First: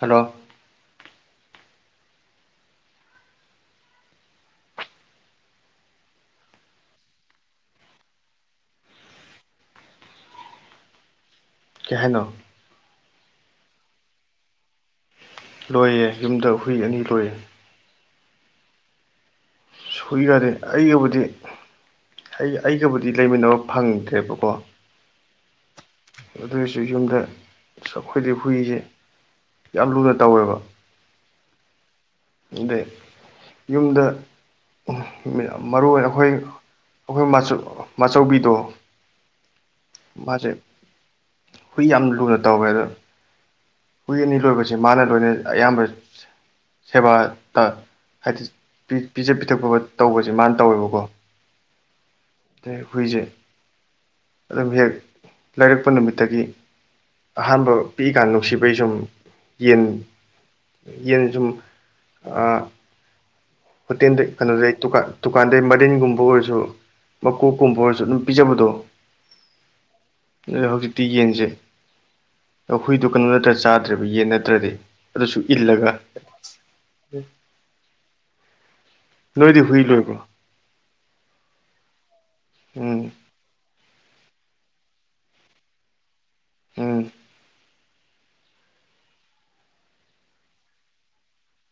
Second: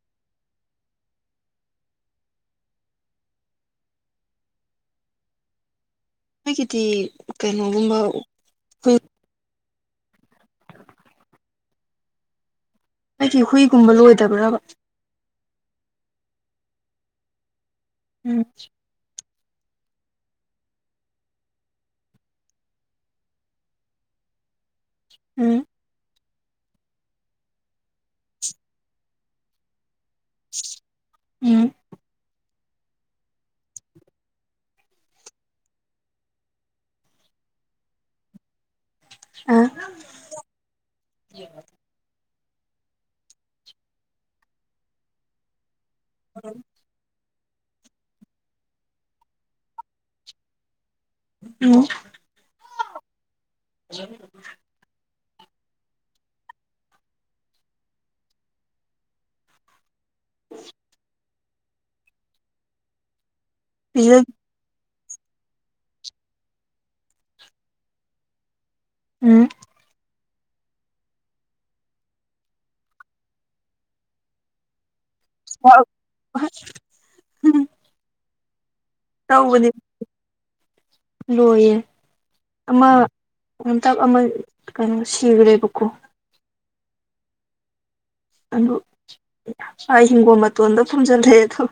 Hello ꯑꯩꯈꯣꯏꯒꯤꯗꯤ ꯀꯩꯅꯣꯒꯨꯝꯕ ꯑꯩꯣꯏ ꯀ ꯍꯥꯏꯥꯏꯅꯣ ꯑꯩꯒꯤ ꯍꯨꯏꯒꯨꯝꯕ ꯂꯣꯏꯗꯕ꯭ꯔꯕ ꯂꯣꯏꯌꯦ ꯌꯨꯝꯗ ꯍꯨꯏ ꯑꯅꯤ ꯂꯣꯏꯌꯦ ꯎꯝ ꯁꯨ ꯌꯥꯗꯦ ꯑꯩꯒꯕꯨꯗꯤ ꯑꯩ ꯑꯩꯒꯕꯨꯗꯤ ꯂꯩꯃꯤꯟꯅꯕ ꯐꯪꯗ꯭ꯔꯦꯕꯀꯣ ꯎꯝ ꯑꯗꯨ ꯑꯣꯏꯔꯁꯨ ꯌꯨꯝꯗ ꯑꯩꯈꯣꯏꯗ ꯍꯨꯏꯁꯦ ꯌꯥꯝ ꯂꯨꯅ ꯎꯝ ꯑ ꯌꯨꯝꯗ ꯃꯔꯨ ꯑꯣꯏꯅ ꯑꯩꯈꯣꯏ ꯑꯩꯈꯣꯏ ꯃꯆꯧꯕꯤꯗꯣ ꯑ ꯃꯥꯁꯦ ꯍꯨꯏ ꯌꯥꯝ ꯂꯨꯅ ꯇꯧꯋꯦ ꯑꯗꯣ ꯍꯨꯏ ꯑꯅꯤ ꯂꯣꯏꯕꯕꯁꯤꯦ ꯃꯥꯅ ꯂꯣꯏꯅ ꯑꯌꯥꯝꯕ ꯁꯦꯕꯥ ꯍꯥꯏꯗꯤ ꯄꯤꯖ ꯄꯤꯊꯛꯄ ꯇꯧꯕꯁꯦ ꯃꯥꯅ ꯇꯧꯋꯦꯕꯀꯣ ꯎꯝ ꯍꯨꯏꯖꯦ ꯍꯧ ꯂꯩꯔꯛꯄ ꯅꯨꯃꯤꯠꯇꯒꯤ ꯑꯍꯥꯟꯕ ꯄꯤꯛꯏꯀꯥꯟ ꯅꯨꯡꯁꯤꯕꯩ ꯁꯨꯝ ꯌꯦꯟ ꯌꯦ ꯑꯗꯨꯨꯝ ꯑ ꯐꯠꯇꯤꯟꯦꯟ ꯀꯩꯅꯣꯗ ꯇꯨ ꯀ ꯗꯨꯀꯥꯟꯗꯩ ꯃꯔꯤꯟꯒꯨꯝꯕ ꯑꯣꯏꯔꯁꯨ ꯃꯀꯣꯛꯀꯨꯝꯕ ꯑꯣꯏꯔꯁꯨ ꯑꯗꯨꯝ ꯄꯤꯖꯕꯗꯣ ꯎꯝ ꯑꯣꯏꯍꯒꯇꯒꯅꯁꯦ ꯍꯨꯏꯗꯨꯣ ꯀꯩꯅꯣ ꯅꯠꯇ꯭ꯔ ꯆꯥꯗ꯭ꯔꯦꯕ ꯌꯦꯟ ꯅꯠꯇ꯭ꯔꯗꯤ ꯑꯗꯨꯁꯨ ꯏꯜꯂꯒ ꯇꯧ ꯅꯣꯏꯗꯤ ꯂꯦ ꯍꯨꯏ ꯂꯣꯏꯕ꯭ꯔꯣ ꯑꯃ ꯎꯝ ꯑꯝꯇꯥꯛ ꯑꯃ ꯀꯩꯅꯣ ꯁꯤꯈ꯭ꯔꯦꯕꯀꯣ ꯎꯝ ꯑꯗꯨ ꯑꯩ ꯍꯤꯡꯒꯣꯜ ꯃꯇꯣꯟꯗ ꯐꯝꯖꯂ꯭ꯔꯦ ꯑꯗꯣ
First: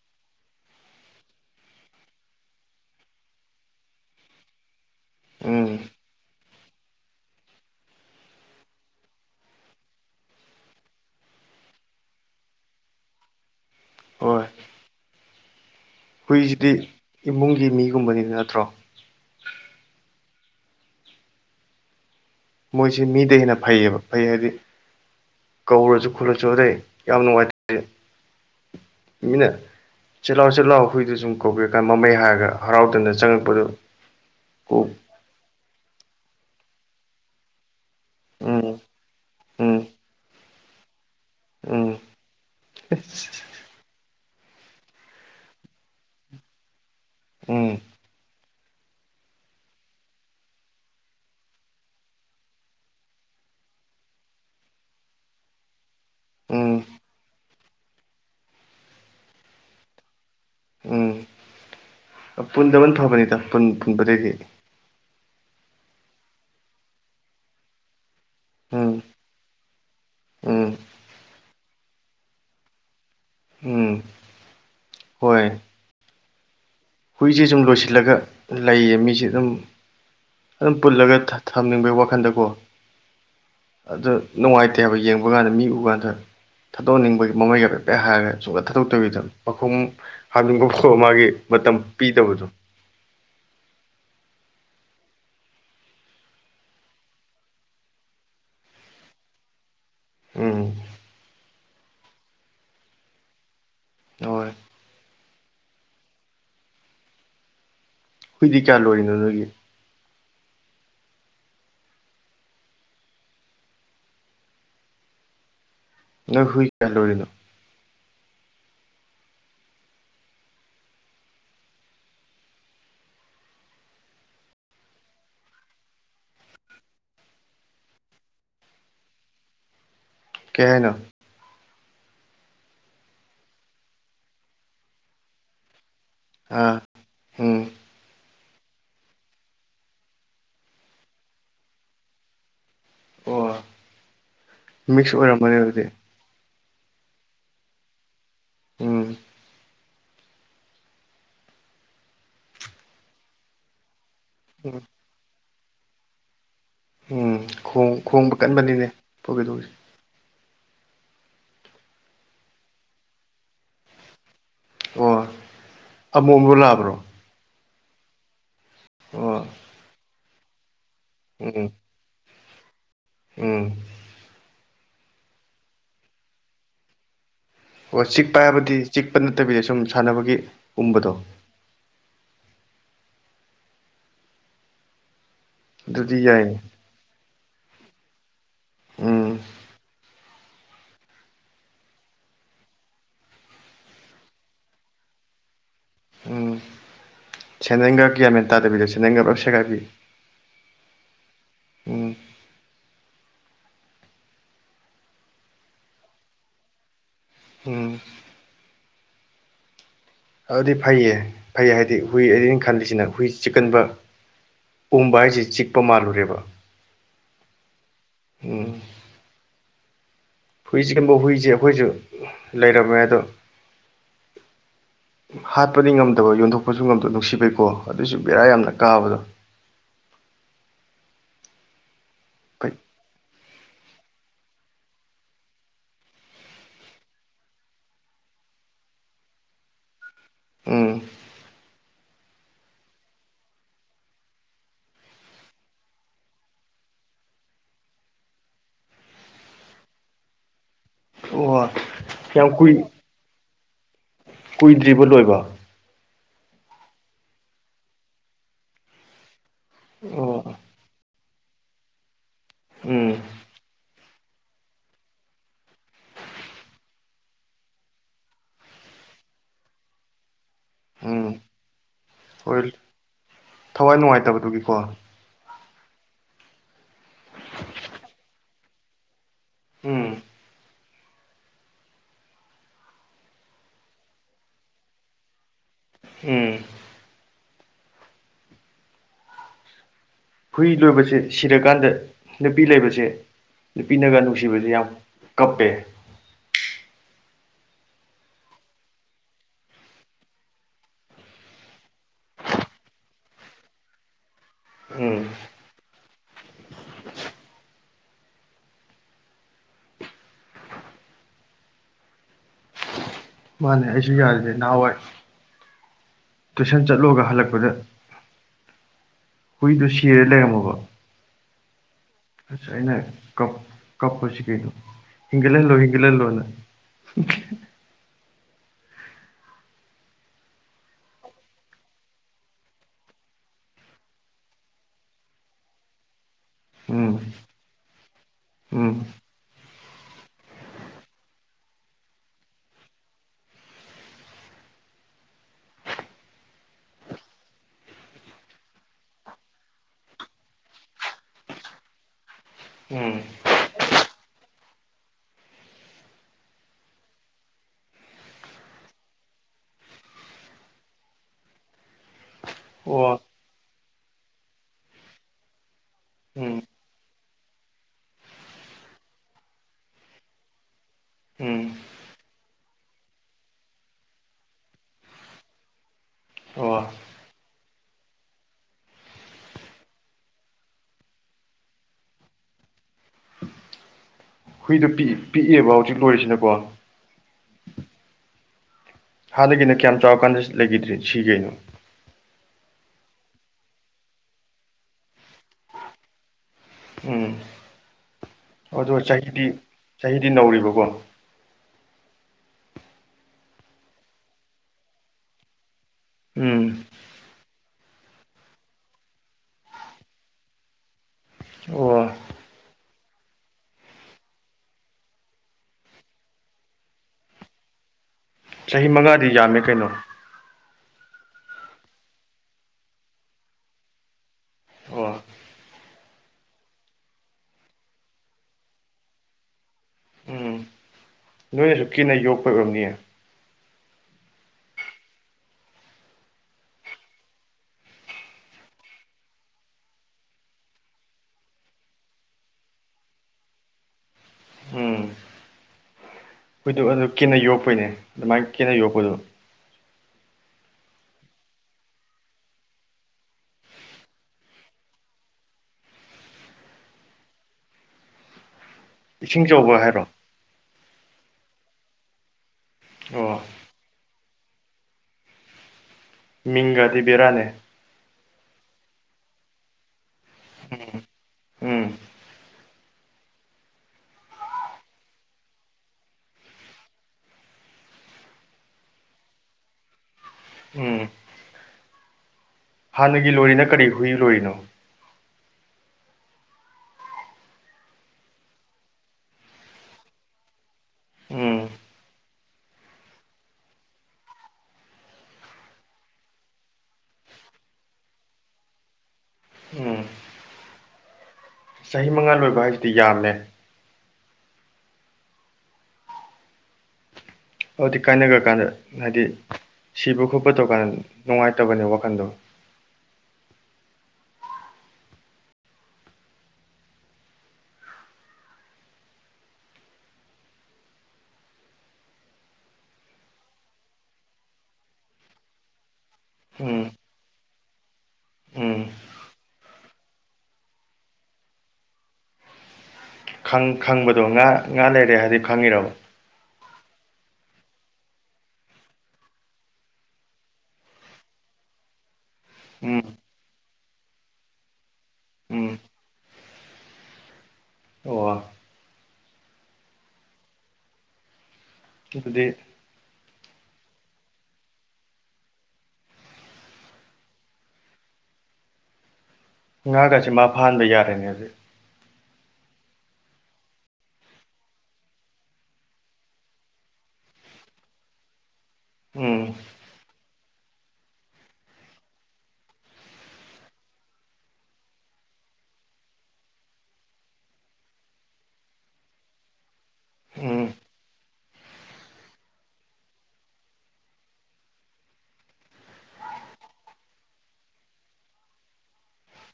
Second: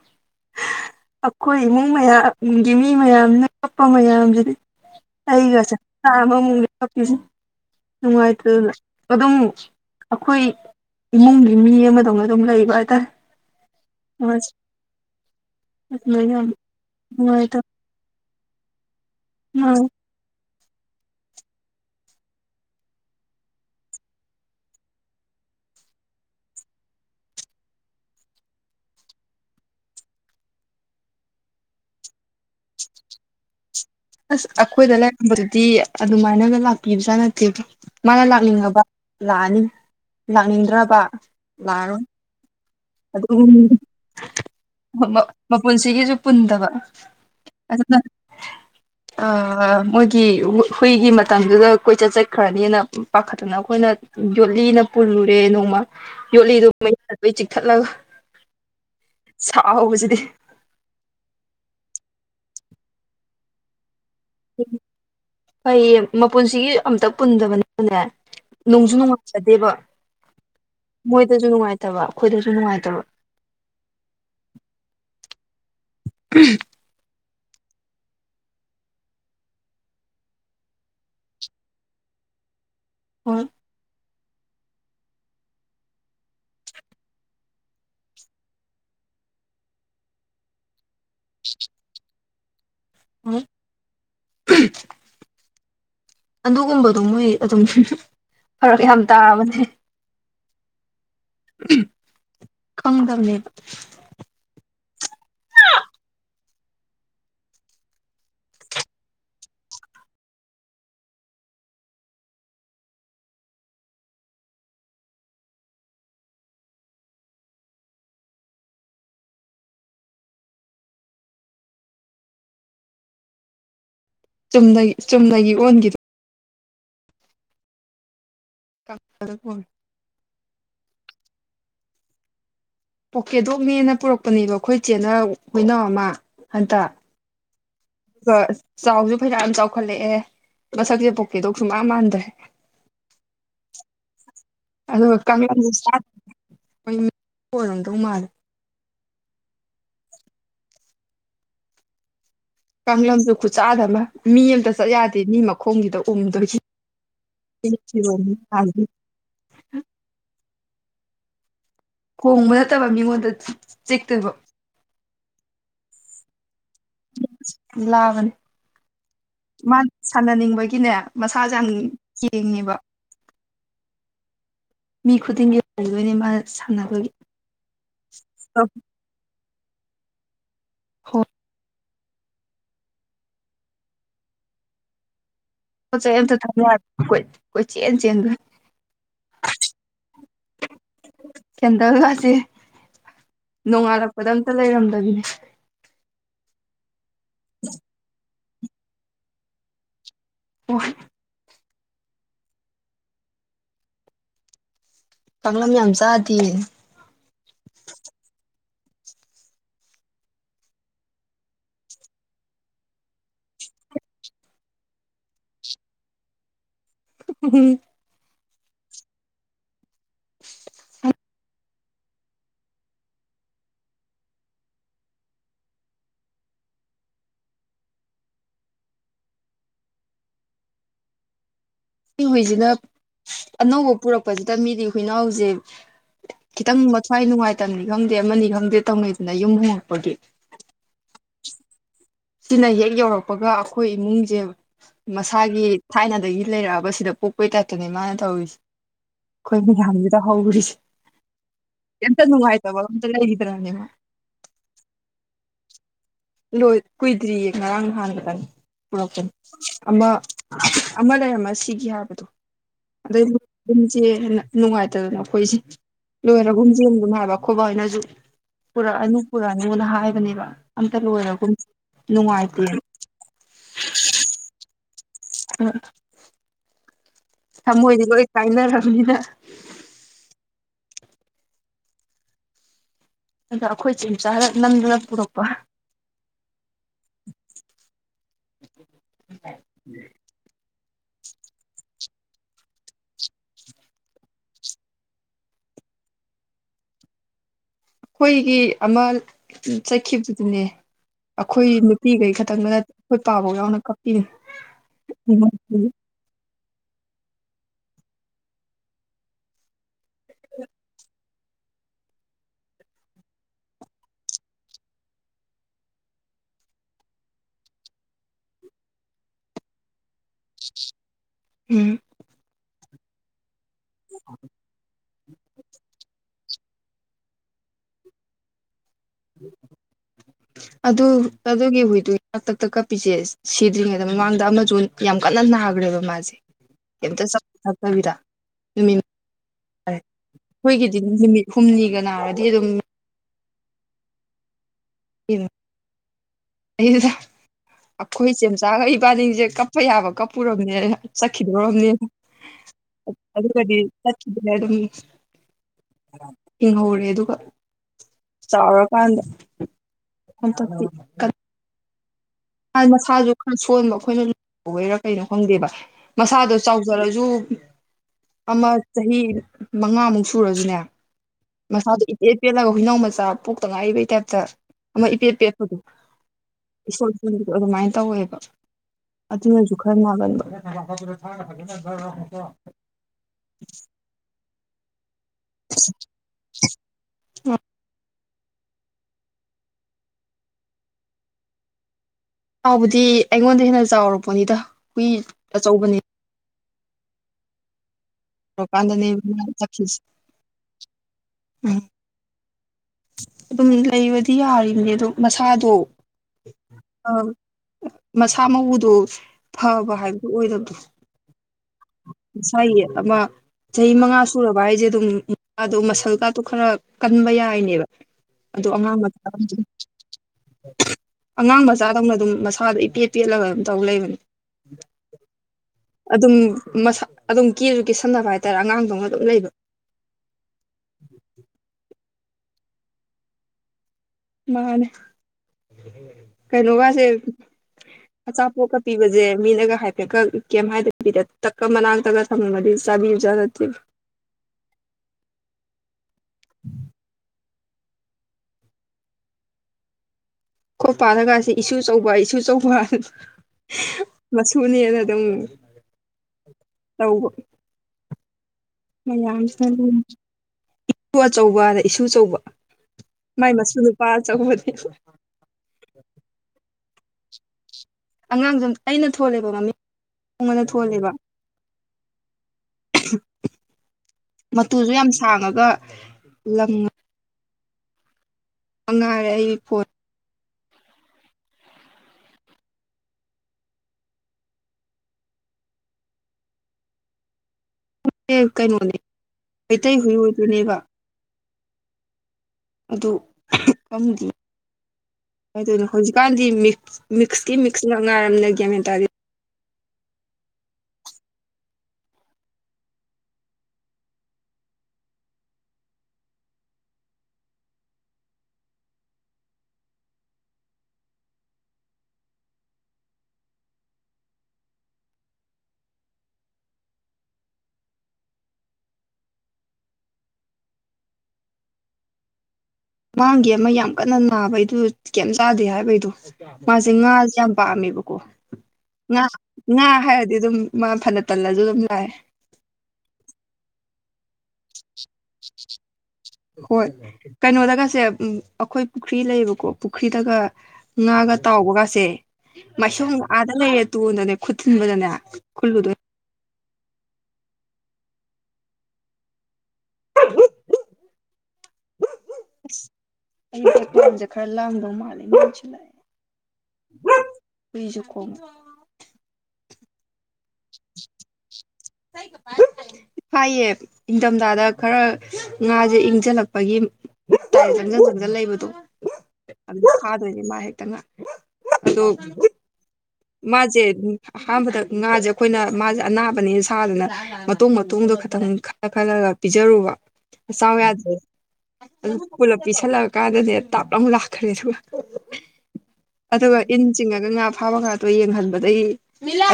ꯑꯩꯈꯣꯏ ꯏꯃꯨꯡ ꯃꯌꯥꯝꯒꯤ ꯃꯤ ꯃꯌꯥꯝꯁꯤꯅ ꯑꯇꯣꯞꯄ ꯃꯌꯥꯝꯁꯤꯅꯤ ꯎꯝ ꯍꯩꯒꯁꯦꯃ ꯍꯥꯥꯛꯄꯤꯁꯤ ꯅꯨꯡꯉꯥꯏꯇꯦ ꯑꯗꯨꯅ ꯑꯗꯨꯝ ꯑꯩꯈꯣꯏ ꯏꯃꯨꯡꯒꯤ ꯃꯤ ꯑꯃꯗꯧꯅ ꯑꯗꯨꯝ ꯂꯩꯕ ꯍꯣꯏ ꯍꯥꯏꯇꯥꯔꯦꯅꯨꯡ ꯍꯨꯏꯁꯤꯗꯤ ꯏꯃꯨꯡꯒꯤ ꯃꯤꯒꯨꯝꯕꯅꯤꯅ ꯅꯠꯇ꯭ꯔꯣ ꯎꯝ ꯃꯣꯏꯁꯤ ꯃꯤꯗ ꯍꯦꯟꯅ ꯐꯩꯌꯦꯕ ꯐꯩ ꯍꯥꯏꯗꯤ ꯀꯧꯔꯁꯨ ꯈꯣꯠꯂꯁꯨ ꯑꯗꯩ ꯌꯥꯝ ꯅꯨꯡꯉꯥꯏꯇꯦ ꯃꯤꯅ ꯆꯤ ꯂꯥꯛꯑꯣ ꯆꯤꯠꯂꯥꯛꯑꯣ ꯍꯨꯏꯗ ꯁꯨꯝ ꯀꯧꯕꯧꯤꯔꯀꯥꯟ ꯃꯃꯩ ꯍꯥꯏꯔꯒ ꯍꯔꯥꯎꯗꯅ ꯆꯪꯉꯛꯄꯗꯨꯣ ꯑꯁ ꯑꯩꯈꯣꯏꯗ ꯂꯩꯔꯝꯕꯗꯨꯗꯤ ꯑꯗꯨꯃꯥꯏꯅꯒ ꯂꯥꯛꯄꯤꯕꯖꯥ ꯅꯠꯇꯦꯕ ꯃꯥꯅ ꯎꯝ ꯂꯥꯛꯅꯤꯡꯉꯕ ꯂꯥꯛꯑꯅꯤ ꯎꯝ ꯂꯥꯛꯅꯤꯡꯗ꯭ꯔꯕ ꯎꯝ ꯂꯥꯛꯑꯔꯣꯏ ꯃꯄꯨꯟꯁꯤꯒꯤꯁꯨ ꯄꯨꯟꯗꯕ ꯎꯝ ꯑꯗꯨꯅ ꯃꯣꯏꯒꯤ ꯍꯨꯏꯒꯤ ꯃꯇꯝꯗꯨꯗ ꯀꯣꯏꯆꯠ ꯆꯠꯈ꯭ꯔꯅꯦꯅ ꯄꯥꯈꯠꯇꯅ ꯑꯩꯈꯣꯏꯅ ꯌꯣꯠꯂꯤꯅ ꯄꯨꯜꯂꯨꯔꯦ ꯅꯣꯡꯃ ꯌꯣꯠꯂꯤꯗ ꯎꯝ ꯊꯠꯂꯒ ꯁꯥꯍꯧꯕꯁꯤꯗꯤ ꯎꯝ ꯄꯨꯟꯗꯕꯅ ꯐꯕꯅꯤꯗꯟ ꯄꯨꯟꯕꯗꯩꯗꯤ ꯍꯩꯌꯦ ꯃꯄꯨꯟꯁꯤꯒꯤ ꯑꯝꯇ ꯄꯨꯟꯗꯕꯅꯅꯦ ꯎꯝ ꯅꯣꯡꯁꯨ ꯅꯨꯡꯉꯥꯏꯖꯗꯦꯕ ꯎꯝ ꯃꯣꯏꯗꯁꯨ ꯅꯨꯡꯉꯥꯏꯇꯕ ꯑꯩꯈꯣꯏꯗꯁꯨ ꯅꯨꯡꯉꯥꯏꯇꯕ ꯎꯝ ꯍꯣꯏ ꯍꯨꯏꯁꯦ ꯁꯨꯝ ꯂꯣꯏꯁꯤꯜꯂꯒ ꯂꯩꯌꯦ ꯃꯤꯁꯦ ꯑꯗꯨꯝ ꯑꯗꯨꯝ ꯄꯨꯜꯂꯒ ꯊꯝꯅꯤꯡꯕꯒꯤ ꯋꯥꯈꯟꯗꯀꯣ ꯍꯣꯏ ꯑꯗꯨꯗ ꯅꯨꯡꯉꯥꯏꯇꯦꯕ ꯌꯦꯡꯕ ꯀꯥꯟꯗ ꯃꯤ ꯎꯕ ꯀꯥꯟꯗ ꯊꯥꯗꯣꯛꯍꯟꯅꯤꯡꯕꯒꯤ ꯃꯃꯩꯒ ꯄꯦꯠꯄꯦ ꯍꯥꯏꯔꯒ ꯁꯨꯡꯊꯥ ꯊꯥꯗꯣꯛꯇꯕꯤꯗꯣ ꯃꯈꯣꯡ ꯍꯥꯞꯅꯤꯡꯕ ꯀꯣ ꯃꯥꯒꯤ ꯃꯇꯝ ꯄꯤꯗꯕꯗꯣ꯫ [unintelligible] ꯑꯗꯨꯒꯨꯝꯕꯗꯣ ꯃꯣꯏ ꯑꯗꯨꯝ ꯐꯔꯛ ꯌꯥꯝ ꯇꯥꯕꯅꯦ꯫ ꯎꯝ꯫ ꯈꯪꯗꯝꯅꯦꯕ꯫ ꯍꯣꯏ ꯍꯨꯏꯗꯤ ꯀꯥꯌ ꯂꯣꯔꯤꯅꯣ ꯅꯣꯏꯒꯤ꯫ ꯅꯪ ꯍꯨꯏ ꯀꯥꯌ ꯂꯣꯏꯔꯤꯅꯣ꯫ ꯆꯨꯝꯗꯒꯤ ꯆꯨꯝꯗꯒꯤ ꯑꯣꯟꯈꯤ [unintelligible] ꯀꯩ ꯍꯥꯏꯅꯣ꯫ ꯄꯣꯀꯦꯗꯣꯛꯅꯦꯅ ꯄꯨꯔꯛꯄꯅꯦꯕ ꯑꯩꯈꯣꯏ ꯆꯦꯅ ꯍꯣꯅꯥꯎ ꯑꯃ꯫ ꯑꯥ ꯍꯟꯇꯛ ꯎꯝ꯫ ꯑꯗꯨꯒ ꯆꯥꯎꯁꯨ ꯐꯩꯅꯌꯥꯝ ꯆꯥꯎꯈꯠꯂꯛꯑꯦ ꯃꯁꯛꯁꯦ ꯄꯣꯛꯀꯦꯗꯣꯛ ꯁꯨꯡ ꯃꯥꯟ ꯃꯥꯟꯗ꯭ꯔꯦ꯫ ꯑꯣ ꯑꯗꯨꯒ ꯃꯤꯛꯁ ꯑꯣꯏꯔꯝꯃꯅꯤ ꯀꯥꯡꯒꯟ ꯁꯨ ꯑꯗꯨꯗꯤ ꯁꯥꯏ ꯑꯩꯗ ꯃꯨꯠꯄ ꯑꯣꯏꯔꯝꯗꯧ ꯃꯥꯜꯂꯦ꯫ ꯎꯝ꯫ ꯀꯥꯡꯂꯝꯁꯨ ꯈꯨꯠꯆꯥꯗ ꯑꯃ ꯃꯤ ꯑꯃꯇ ꯎꯝ ꯆꯠ ꯌꯥꯗꯦ ꯃꯤ ꯃꯈꯣꯡꯒꯤꯗ ꯎꯝꯗꯣꯏꯒꯤ꯫꯫ ꯎꯝ ꯈꯣꯡ ꯈꯣꯡꯕ ꯀꯟꯕꯅꯤꯅꯦ [inaudible] ꯄꯨꯒꯗꯧꯁꯦ ꯍꯣꯡꯕ ꯅꯠꯇꯕ ꯃꯤꯉꯣꯟꯗ ꯆꯤꯛꯇꯧꯕ꯫ ꯑꯣ ꯑꯃꯣꯝꯂꯤ ꯂꯥꯛꯑꯕ꯭ꯔꯣ꯫ ꯂꯥꯕꯅꯦ ꯃꯥ ꯁꯥꯟꯅꯅꯤꯡꯕꯒꯤꯅꯦ ꯃꯁꯥꯁꯦ ꯎꯝ ꯌꯥꯝ ꯌꯦꯡꯉꯤꯕ꯫ ꯎꯝ꯫ ꯃꯤ ꯈꯨꯗꯤꯡꯒꯤ ꯎꯝꯗꯣꯏꯅꯤ ꯃꯥꯅꯁꯥꯟꯅꯕꯒꯤ꯫ ꯑꯣ ꯆꯤꯛꯄ ꯍꯥꯏꯕꯗꯤ ꯆꯤꯛꯄ ꯅꯠꯇꯕꯤꯗ ꯁꯨꯝ ꯁꯥꯟꯅꯕꯒꯤ ꯎꯝꯕꯗꯣ꯫ ꯍꯣꯏ ꯄꯣꯠ ꯆꯩ ꯑꯗꯨꯗꯤ ꯑꯃꯇ ꯌꯥꯏꯅꯦ ꯊꯥꯝꯃꯔꯣꯏ ꯀꯣꯏ ꯀꯣꯏꯆꯦꯟ ꯆꯦꯟꯕ꯫ ꯎꯝ꯫ ꯀꯦꯟꯗꯥꯜꯒꯥꯁꯤ꫰꫰ ꯅꯣꯡꯉꯥꯜꯂꯛꯄꯗ ꯑꯝꯇ ꯂꯩꯔꯝꯗꯕꯤꯅꯤ꯫ ꯎꯝ ꯁꯦꯟꯗꯟꯒ ꯒꯤꯌꯥꯟꯃꯦꯟ ꯇꯥꯗꯕꯤꯗꯣ ꯁꯦꯟꯗꯟꯒ ꯄꯨꯂꯞ ꯁꯦꯒꯥꯏꯕꯤ꯫ [unintelligible] ꯎꯝ꯫ ꯀꯥꯡꯂꯝ ꯌꯥꯝ ꯆꯥꯗꯦꯌꯦ꯫ ꯎꯝ꯫ ꯑꯗꯨꯗꯤ ꯐꯩꯌꯦ ꯐꯩꯌꯦ ꯍꯥꯏꯗꯤ ꯍꯨꯏ ꯑꯩꯅ ꯈꯜꯂꯤꯁꯤꯅ ꯍꯨꯏ ꯆꯤꯛꯀꯟꯕ ꯎꯝꯕ ꯍꯥꯏꯁꯤ ꯆꯤꯛꯄ ꯃꯥꯜꯂꯨꯔꯦꯕ꯫ [unintelligible] ꯎꯝ꯫ ꯍꯨꯏꯆꯤꯛꯀꯟꯕ ꯍꯨꯏꯁꯦ ꯑꯩꯈꯣꯏꯁꯨ ꯂꯩꯔꯝꯃꯦ ꯑꯗꯣ꯫ ꯍꯥꯠꯄꯗꯤ ꯉꯝꯗꯕ ꯌꯣꯟꯊꯣꯛꯄꯁꯨ ꯉꯝꯗꯕ ꯅꯨꯡꯁꯤꯕꯩꯀꯣ ꯑꯗꯣꯏꯁꯨ ꯕꯦꯔꯥ ꯌꯥꯝꯅ ꯀꯥꯕꯗꯣ꯫ [inaudible] ꯑꯩꯒꯤ ꯍꯨꯏꯁꯤꯅ ꯐꯩ ꯑꯅꯧꯕ ꯄꯨꯔꯛꯄꯁꯤꯗ ꯃꯤꯗꯤ ꯍꯨꯏꯅꯥꯎꯖꯦ ꯈꯤꯇꯪ ꯃꯊ꯭ꯋꯥꯏ ꯅꯨꯡꯉꯥꯏꯇꯝꯅꯤ ꯈꯪꯗꯦ ꯑꯃꯅꯤ ꯈꯪꯗꯦ ꯇꯧꯅꯩꯗꯅ ꯌꯨꯝ ꯍꯣꯡꯉꯛꯄꯒꯤ꯫ ꯎꯝ꯫ ꯁꯤꯅ ꯍꯦꯛ ꯌꯧꯔꯛꯄꯒ ꯑꯩꯈꯣꯏ ꯏꯃꯨꯡꯁꯦ ꯃꯁꯥꯒꯤ ꯊꯥꯏꯅꯗꯒꯤ ꯂꯩꯔꯛꯑꯕꯁꯤꯗ ꯄꯣꯛꯄꯩ ꯇꯠꯇꯅꯤ ꯃꯥꯅ ꯇꯧꯔꯤꯁꯦ ꯑꯩꯈꯣꯏ ꯃꯌꯥꯝꯁꯤꯗ ꯍꯧꯔꯤꯁꯦ꯫ ꯑꯣ ꯀꯩꯝꯇ ꯅꯨꯡꯉꯥꯏꯇꯕ ꯑꯃꯇ ꯂꯩꯒꯔ꯭ꯤꯗꯝꯅꯤ ꯃꯥ꯫ ꯀꯨꯏꯗ꯭ꯔꯤꯕꯣ ꯂꯣꯏꯕ꯫ ꯂꯣꯏ ꯀꯨꯏꯗ꯭ꯔꯤꯌꯦ ꯉꯔꯥꯡ ꯅꯍꯥꯟ ꯈꯥꯇꯪ ꯄꯨꯔꯛꯄꯅꯤ꯫ ꯑꯃ ꯑꯣ ꯑꯃ ꯂꯩꯔꯝꯃ ꯁꯤꯒꯤ ꯍꯥꯏꯕꯗꯣ ꯎꯝ ꯑꯗ [unintelligible] ꯅꯨꯡꯉꯥꯏꯇꯗꯅ ꯑꯩꯈꯣꯏꯁꯦ ꯂꯣꯏꯔꯒꯨꯝ ꯌꯦꯟ ꯑꯗꯨꯝ ꯍꯥꯏꯕ ꯑꯩ ꯈꯣꯕ ꯍꯥꯏꯅꯁꯨ ꯄꯨꯔꯛꯑꯅꯨ ꯄꯨꯔꯛꯑꯅꯨꯅ ꯍꯥꯏꯕꯅꯦꯕ ꯑꯝꯇ ꯎꯝ ꯂꯣꯏꯔꯒꯨꯝ ꯍꯣꯏ ꯅꯨꯡꯉꯥꯏꯇꯦ ꯊꯋꯥꯏ ꯅꯨꯡꯉꯥꯏꯇꯕꯗꯨꯒꯤꯀꯣ ꯑꯝ ꯃꯤꯗ ꯎꯝ ꯑꯗ ꯑꯩꯈꯣꯏ ꯆꯦ ꯏꯆꯥꯔ ꯅꯝꯗꯨꯅ ꯄꯨꯔꯛꯄ ꯎꯝ ꯎ [unintelligible] ꯅꯨꯄꯤ ꯂꯣꯏꯕꯁꯦ ꯁꯤꯔꯀꯥꯟꯗ ꯅꯨꯄꯤ ꯂꯩꯕꯁꯦ ꯅꯨꯄꯤꯅꯒ ꯅꯨꯡꯁꯤꯕꯁ ꯌꯥꯝ ꯀꯞꯄꯦ ꯑꯩꯈꯣꯏꯒꯤ ꯑꯃ ꯆꯠꯈꯤꯕꯗꯨꯗꯨꯅꯦ ꯑꯩꯈꯣꯏ ꯅꯨꯄꯤꯈꯩ ꯈꯛꯇꯪꯗꯅ ꯑꯩꯈꯣꯏ ꯄꯥꯐꯧ ꯌꯥꯎꯅ ꯀꯛꯄꯤꯅꯤ ꯎꯝ ꯎ [unintelligible] ꯃꯥꯅꯦ ꯑꯩꯁꯨ ꯌꯥꯔꯁꯦ ꯅꯍꯥꯟꯋꯥꯏ ꯇꯨꯏꯁꯟ ꯆꯠꯂꯣꯒ ꯍꯜꯂꯛꯄꯗ ꯍꯨꯏꯗꯨ ꯆꯔ ꯂꯩꯦ ꯃꯕ ꯎꯝ ꯑꯁ ꯑꯩꯅ ꯀꯞꯄꯁꯤ ꯀꯩꯅꯣ ꯏꯤꯡꯀꯂꯜꯂꯣ ꯍꯤꯡꯀꯂ ꯂꯂꯣꯜꯅ ꯎꯝ ꯎ [unintelligible] ꯑꯗꯨ ꯑꯗꯨꯒꯤ ꯍꯨꯏꯗ ꯇꯥꯛꯇꯛꯇꯛ ꯀꯞꯄꯤꯁꯦ ꯁꯤꯗ꯭ꯔꯤꯉꯩꯗ ꯃꯃꯥꯡꯗ ꯑꯃꯖꯣꯟ ꯌꯥꯝ ꯀꯟꯅ ꯅꯥꯕ ꯕ ꯎꯝ ꯃꯥꯁꯦꯇꯕꯤꯗ ꯎꯝ ꯑꯩꯈꯣꯏꯒꯤꯗꯤ ꯅꯨꯃꯤꯠ ꯍꯨꯝꯅꯤꯒ ꯅꯥꯔꯗꯤ ꯑꯗꯨꯝ ꯗ [inaudible] ꯑꯩꯈꯣꯏ ꯆꯦꯆꯥꯒ ꯏꯕꯥꯅꯤꯁꯦ ꯀꯞꯄ ꯌꯥꯕ ꯀꯞꯄꯨꯔꯕꯅꯦ ꯆꯠꯈꯤꯗꯧꯔꯕꯅꯦ ꯎꯝ ꯑꯗꯨꯗꯤ ꯆꯠꯈꯤꯗꯅꯦ ꯑꯗꯨꯝ ꯏꯪꯍꯧꯔꯦ ꯑꯗꯨꯒ ꯆꯥꯎꯔꯀꯥꯟꯗ ꯍꯄꯤ ꯀ [unintelligible] ꯃꯥ ꯑꯣ ꯃꯁꯥꯁꯨ ꯈꯔ ꯁꯣꯟꯕ ꯑꯩꯈꯣꯏꯅ ꯒꯦꯔꯥ ꯀꯩꯅꯣ ꯈꯪꯗꯦꯕ ꯃꯁꯥꯗꯣ ꯎꯝ ꯆꯥꯎꯖꯔꯁꯨ [inaudible] ꯑꯃ ꯆꯍꯤ ꯃꯉꯥꯃꯨꯛ ꯁꯨꯔꯁꯨꯅꯦ ꯎꯝ ꯃꯁꯥꯗꯣ ꯏꯇꯦꯠ ꯄꯦꯜꯂꯒ ꯍꯨꯏꯅꯥꯧ ꯃꯆꯥ ꯄꯣꯛꯇ ꯉꯥꯏꯔꯤꯕꯩ ꯇꯥꯏꯞꯇ ꯑꯃ ꯏꯄꯦ ꯏꯠꯇꯦꯊꯗ ꯑ ꯑꯗꯨꯃꯥꯏꯅ ꯇꯧꯋꯦꯕ ꯑꯗꯨꯅ ꯖꯨꯈꯔ ꯃꯥꯒꯗ ꯍꯨꯏꯗꯣ ꯄꯤ ꯄꯤꯛꯑꯦꯕ ꯍꯧꯖꯤꯛ ꯂꯣꯏꯔꯤꯁꯤꯅꯀꯣ ꯍꯥꯟꯅꯒꯤꯅꯣ ꯀꯌꯥꯝ ꯆꯥꯎꯔꯀꯥꯟꯗ ꯂꯩꯈꯤꯗ꯭ꯔꯤ ꯁꯤ ꯀꯩꯅꯣ ꯆꯥꯎꯕꯨꯗꯤ ꯑꯩꯉꯣꯟꯗ ꯍꯦꯟꯅ ꯆꯥꯎꯔꯛꯄꯅꯤꯗ ꯍꯨꯏ ꯑꯆꯧꯕꯅꯤ ꯑꯗ ꯇꯧꯔꯀꯥꯟꯗꯅꯦꯕ ꯆꯍꯤꯗꯤ ꯃꯥꯅ ꯆꯠꯈꯤꯁꯦ ꯆꯍꯤꯗꯤ ꯅꯧꯔꯤꯕꯀꯣ ꯑꯗꯨꯝ ꯂꯩꯕꯗꯤ ꯌꯥꯔꯤꯕꯅꯤ ꯑꯗꯨꯗꯣ ꯃꯁꯥꯗꯣ ꯎꯝ ꯑ ꯃꯁꯥ ꯃꯎꯗꯣ ꯐꯕ ꯍꯥꯏꯕꯗꯨ ꯑꯣꯏꯗꯕ꯭ꯔꯣ ꯑꯣ ꯁꯥꯏꯌꯦ ꯑꯃꯃ ꯆꯍꯤ ꯃꯉꯥ ꯁꯨꯔꯕ ꯍꯥꯏꯁꯦ ꯑꯗꯨꯝ ꯑꯗꯣ ꯃꯁꯜ ꯀꯥꯇꯣ ꯈꯔ ꯀꯟꯕ ꯌꯥꯏꯅꯦꯕ ꯑꯗꯨ ꯆꯍꯤ ꯑꯉꯥꯡ ꯃꯆꯥ ꯃꯉꯥꯗꯤ ꯌꯥꯝꯃꯦ ꯀꯩꯅꯣ ꯑꯉꯥꯡ ꯃꯆꯥꯗꯧꯅ ꯑꯗꯨꯝ ꯃꯁꯥꯗ ꯏꯄꯦꯠ ꯄꯦꯠꯂꯒ ꯑꯗꯨꯝ ꯇꯧ ꯂꯩꯕꯅꯦ ꯑꯣ ꯑꯗꯨꯝꯁ ꯑꯗꯨꯝ ꯀꯦꯖꯀꯤ ꯁꯟꯅꯅꯕ ꯍꯥꯏꯇꯥꯔꯦ ꯑꯉꯥꯡꯗꯧꯅ ꯑꯗꯨꯝ ꯂꯩꯕ ꯎꯝ ꯅꯣꯏꯅꯁꯨ ꯀꯤꯅ ꯌꯣꯛꯄ ꯑꯣꯏꯝꯅꯤ ꯃꯥꯅꯦ ꯀꯩꯅꯔꯒꯁꯦ ꯑꯆꯥꯄꯣꯠꯀ ꯄꯤꯕꯁꯦ ꯃꯤꯅꯒ ꯍꯥꯏꯐꯦꯠꯀ ꯀꯩꯝ ꯍꯥꯏꯗ ꯄꯤꯗ ꯇꯛꯀ ꯃꯅꯥꯛꯛꯇꯛꯀ ꯊꯝꯃꯒꯗꯤ ꯇꯥꯕꯤ ꯏꯖꯥꯖ ꯎꯝ ꯍꯣꯏꯗ ꯑꯗꯨ ꯀꯦꯟꯅ ꯌꯣꯛꯄꯩꯅꯦ ꯑꯗꯨꯃꯥꯏꯅ ꯀꯦꯟꯅ ꯌꯣꯛꯄꯗꯨꯣ ꯈꯣꯏ ꯄꯥꯜꯂꯒꯁꯤꯦ ꯏꯁꯨꯆꯧꯕ ꯏꯁꯨ ꯑꯧꯕ ꯃꯁꯨꯅꯦꯅ ꯑꯗꯨꯝ ꯇꯧꯕ ꯃꯌꯥꯝꯁꯤꯅ ꯏꯁꯤꯡꯆꯧꯕ ꯍꯥꯏꯔꯣ ꯏꯆꯁꯨ ꯑꯆꯧꯕ ꯑꯗ ꯏꯁꯨ ꯑꯆꯧꯕ ꯑꯣ ꯃꯥꯏ ꯃꯁꯨ ꯅꯨꯄꯥ ꯑꯆꯧꯕꯅꯤ ꯃꯤꯒꯥꯗꯤ ꯕꯔꯥꯅꯦ ꯑꯉꯥꯡꯁꯨ ꯑ ꯑꯩꯅ ꯊꯣꯜꯂꯦꯕ ꯃꯃꯤꯡ ꯅꯣꯡ ꯑꯃꯗ ꯊꯣꯜꯂꯦꯕ ꯎꯝ ꯃꯇꯨꯁꯨ ꯌꯥꯝ ꯁꯥꯡꯉꯒ ꯂꯪꯉ ꯃꯉꯥꯏꯔꯦ ꯑꯩ ꯐꯣꯟ ꯎꯝ ꯍꯥꯟꯅꯒꯤ ꯂꯣꯏꯔꯤꯅ ꯀꯔꯤ ꯍꯨꯏ ꯂꯣꯔꯤꯅꯣ ꯀꯩꯅꯣꯅꯦ ꯃꯩꯇꯩ ꯍꯨꯏꯔꯨꯗꯨꯅꯦꯕ ꯎꯝ ꯑꯗꯨ ꯀꯝꯒꯤ ꯑꯗꯨꯅ ꯍꯧꯖꯤꯛꯀꯥꯟꯗꯤ ꯃꯤꯛꯁꯀꯤ ꯃꯤꯛꯁꯅ ꯉꯥꯏꯔꯝꯅꯒꯦꯝ ꯍꯥꯏ ꯇꯥꯔꯗꯤ ꯎꯝ ꯆꯍꯤ ꯃꯉꯥ ꯂꯣꯏꯕ ꯍꯥꯏꯁꯤꯗꯤ ꯌꯥꯝꯃꯦ ꯑꯗꯨꯗꯤ ꯀꯥꯏꯅꯈ꯭ꯔ ꯀꯥꯟꯗ ꯍꯥꯏꯗꯤ ꯁꯤꯕ ꯈꯣꯠꯄ ꯇꯧꯀꯥꯟꯗ ꯅꯨꯡꯉꯥꯏꯇꯕꯅꯦ ꯋꯥꯈꯟꯗꯣ ꯃꯥꯡꯒꯤ ꯑꯃ ꯌꯥꯝ ꯀꯟꯅ ꯅꯥꯕꯩꯗꯨ ꯀꯩꯝ ꯆꯥꯗꯦ ꯍꯥꯏꯕꯩꯗꯣ ꯎꯝ ꯃꯥꯁꯦ ꯉꯥꯁꯦ ꯌꯥꯝ ꯄꯥꯝꯃꯦꯕ ꯣ ꯎꯝ ꯉꯥ ꯉꯥ ꯍꯥꯏꯔꯗꯤ ꯑꯗꯨꯝ ꯃꯥ ꯐꯅ ꯇꯜꯂꯁꯨ ꯑꯗꯨꯝ ꯂꯥꯛꯑ ꯈꯪꯕꯗꯣ ꯉꯥ ꯉꯥ ꯂꯩꯔꯦ ꯍꯥꯏꯗꯤ ꯈꯪꯉꯤꯔꯕ ꯍꯣꯏ ꯀꯩꯅꯣꯗꯒꯁꯦ ꯑꯩꯈꯣꯏ ꯄꯨꯈ꯭ꯔꯤ ꯂꯩꯌꯦꯕꯀꯣ ꯄꯨꯈ꯭ꯔꯤꯗꯒ ꯉꯥꯒ ꯇ ꯍꯕꯒꯥꯁꯦ ꯎꯝ ꯃꯥꯏꯁꯣ ꯑꯥꯗ ꯂꯩꯔꯦ ꯇꯨꯗꯅꯦ ꯈꯨ ꯊꯤꯟꯕꯗꯅꯦ ꯎꯝ ꯈꯨꯜꯂꯨꯗ ꯑꯣ ꯑꯗꯨꯗꯤ ꯑꯄꯝꯗ ꯈꯔ ꯂꯥꯡꯗꯧ ꯃꯥꯜꯂꯦ ꯉꯁꯤꯜꯂꯥꯛꯑꯦ ꯀꯏꯁꯨ ꯀꯝ ꯉꯥꯒꯁꯤꯦ ꯃꯥ ꯐꯥꯟꯥꯟꯕ ꯌꯥꯔꯦꯅꯦ ꯍꯧꯖꯤ ꯐꯥꯏꯌꯦ ꯏꯪꯊꯝꯊꯥꯗ ꯈꯔ ꯉꯥꯁꯦ ꯏꯪꯁꯤꯜꯂꯛꯄꯒꯤ ꯇꯥꯏꯖꯪꯖꯟ ꯁꯟꯖꯟ ꯂꯩꯕꯗꯣ ꯎꯝ ꯑꯗꯨ꯭ꯔꯦ ꯃꯥ ꯍꯦꯛꯇꯅꯣ ꯃꯥꯁꯦ ꯑꯍꯥꯟꯕꯗ ꯉꯥꯁꯦ ꯑꯩꯈꯣꯏꯅ ꯃꯥꯁꯦ ꯑꯅꯥꯕꯅꯤꯅ ꯁꯥꯗꯅ ꯃꯇꯣꯡ ꯃꯇꯣꯡꯗ ꯇꯪ ꯈꯜꯂ ꯈꯜꯂꯒ ꯄꯤꯖꯔꯨꯕ ꯎꯝ ꯆꯥꯎ ꯌꯥꯗ꯭ꯔꯦ ꯑꯗꯨ ꯄꯨꯂꯞ ꯄꯤꯁꯜꯂꯛꯑꯀꯥꯟꯗꯅꯦ ꯇꯥꯞꯇ ꯑꯃꯨꯛ ꯂꯥꯛꯈ꯭ꯔꯦ ꯑꯗꯨꯒ ꯑꯗꯨꯒ ꯏꯟ ꯆꯤꯡꯉꯒ ꯉꯥ ꯐꯥꯕ ꯉ ꯣ ꯌꯦꯡꯍꯟꯕꯗꯒꯤ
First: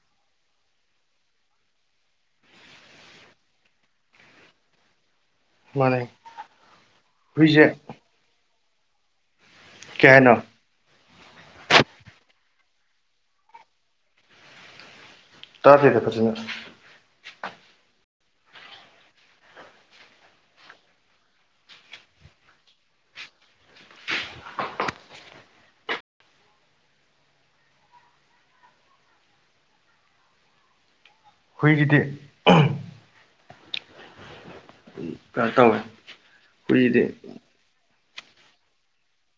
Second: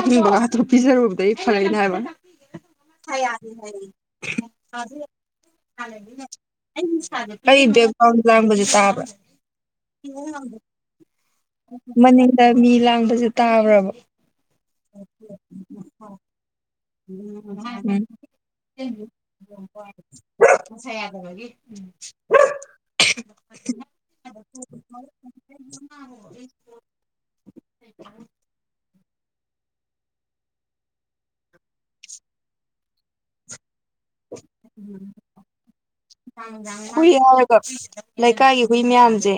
ꯑꯤꯡꯕꯒ ꯍꯥꯇ꯭ꯔꯨ ꯄꯤꯖꯔꯨꯕꯗꯒꯤꯩ ꯐꯔꯦꯅꯦ ꯍꯥꯏꯕ ꯍꯥꯏ ꯌꯥ ꯃꯥꯅꯦ ꯍꯥꯏ ꯍꯨꯏꯁꯦ ꯑꯩꯒ꯭ꯔꯥꯎꯟ ꯂꯥꯡꯕꯖꯤ ꯇꯥꯕ ꯀꯩ ꯍꯥꯏꯅꯣ ꯍ ꯃꯅꯤꯡꯗ ꯃꯤ ꯂꯥꯡꯕꯁꯨꯦ ꯇꯥꯕ꯭ꯔꯕ ꯇꯥꯗꯦꯗ ꯐꯖꯅ ꯎ ꯃꯁꯥ ꯌꯥꯗꯕꯒꯤ ꯎꯝ [unintelligible] [inaudible] ꯑꯩꯈꯣꯏꯒꯤꯗꯤ ꯀꯩꯅꯣ ꯇꯧꯋꯦ ꯍꯨꯏꯒꯤꯗꯤ ꯌꯥꯒ ꯂꯩꯀꯥꯏꯒꯤ ꯍꯨꯏ ꯃꯌꯥꯝꯁꯦ